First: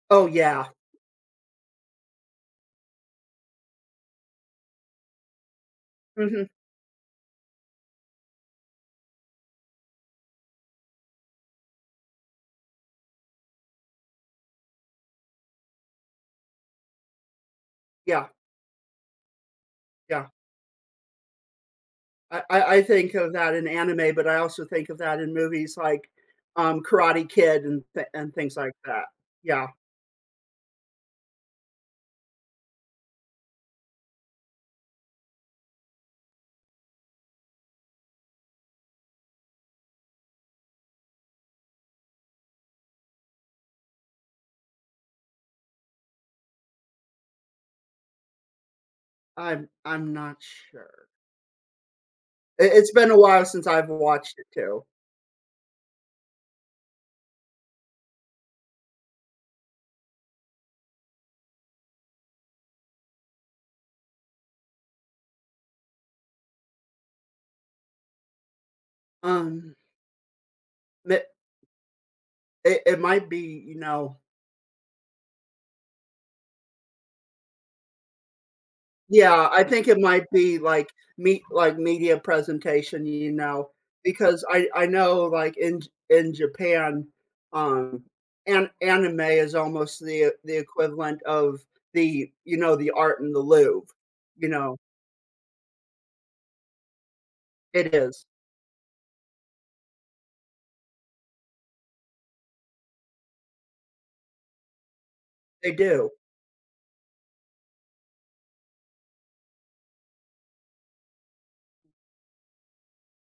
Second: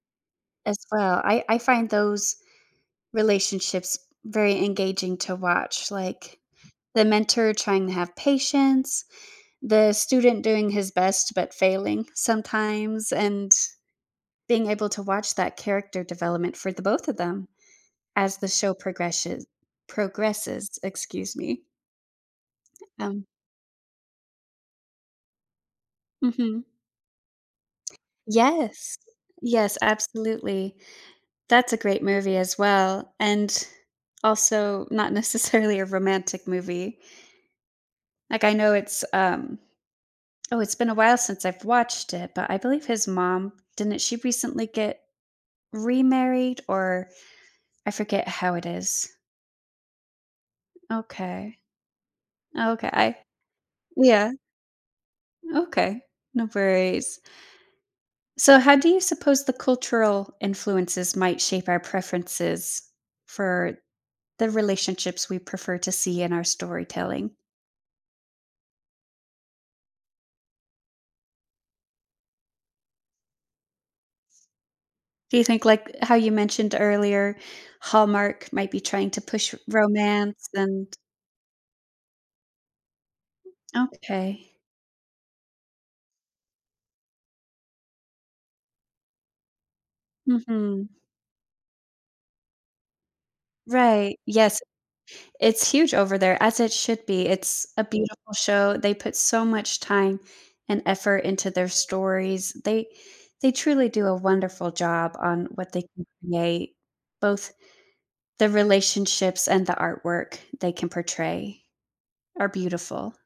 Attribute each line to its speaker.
Speaker 1: Oh yeah.
Speaker 2: As well, I I find those relationships very engaging to watch, like
Speaker 1: Mhm.
Speaker 2: the mentor trying to have patience, the student doing his best, but failing sometimes and being able to watch that character development for the both of them
Speaker 1: Yeah.
Speaker 2: as the show progreshe
Speaker 1: Yeah.
Speaker 2: progresses, excuse me.
Speaker 1: I I I think
Speaker 2: Um.
Speaker 1: of that in anime, but I also think of that in movies like,
Speaker 2: Mhm.
Speaker 1: um, Karate Kid and thi and things like
Speaker 2: Yes,
Speaker 1: that, yeah.
Speaker 2: yes, absolutely. That's a great movie as well and also not necessarily a romantic movie. Like I know it's, um oh, it's been a while since I've watched it, but I believe his mom didn't she recently get remarried? or I forget how it is.
Speaker 1: I'm I'm not sure.
Speaker 2: Okay.
Speaker 1: I
Speaker 2: Okay.
Speaker 1: It's been
Speaker 2: I
Speaker 1: a while since I've
Speaker 2: yeah.
Speaker 1: watched it too.
Speaker 2: Okay, no worries. So how do you suppose the cultural influences might shape our preferences for the relationships we prefer to see in our storytelling?
Speaker 1: Um. Me It it might be, you know
Speaker 2: Do you think like, how you mentioned earlier, Hallmark might be trying to
Speaker 1: Yeah,
Speaker 2: push
Speaker 1: I think it might
Speaker 2: romance
Speaker 1: be like
Speaker 2: and
Speaker 1: me like media presentation, you know, because
Speaker 2: Okay.
Speaker 1: I I know like in in Japan, um, an anime is almost the the
Speaker 2: Mhm.
Speaker 1: equivalent of the, you know, the art in the Louvre,
Speaker 2: Right,
Speaker 1: you
Speaker 2: yes,
Speaker 1: know.
Speaker 2: it's huge over there as it should be, it's a
Speaker 1: It is.
Speaker 2: beautiful show, they put so much time and effort into their stories, they they truly do a wonderful job on
Speaker 1: They
Speaker 2: what they can
Speaker 1: do.
Speaker 2: create, both, the relationships and the artwork they can portray, are beautiful.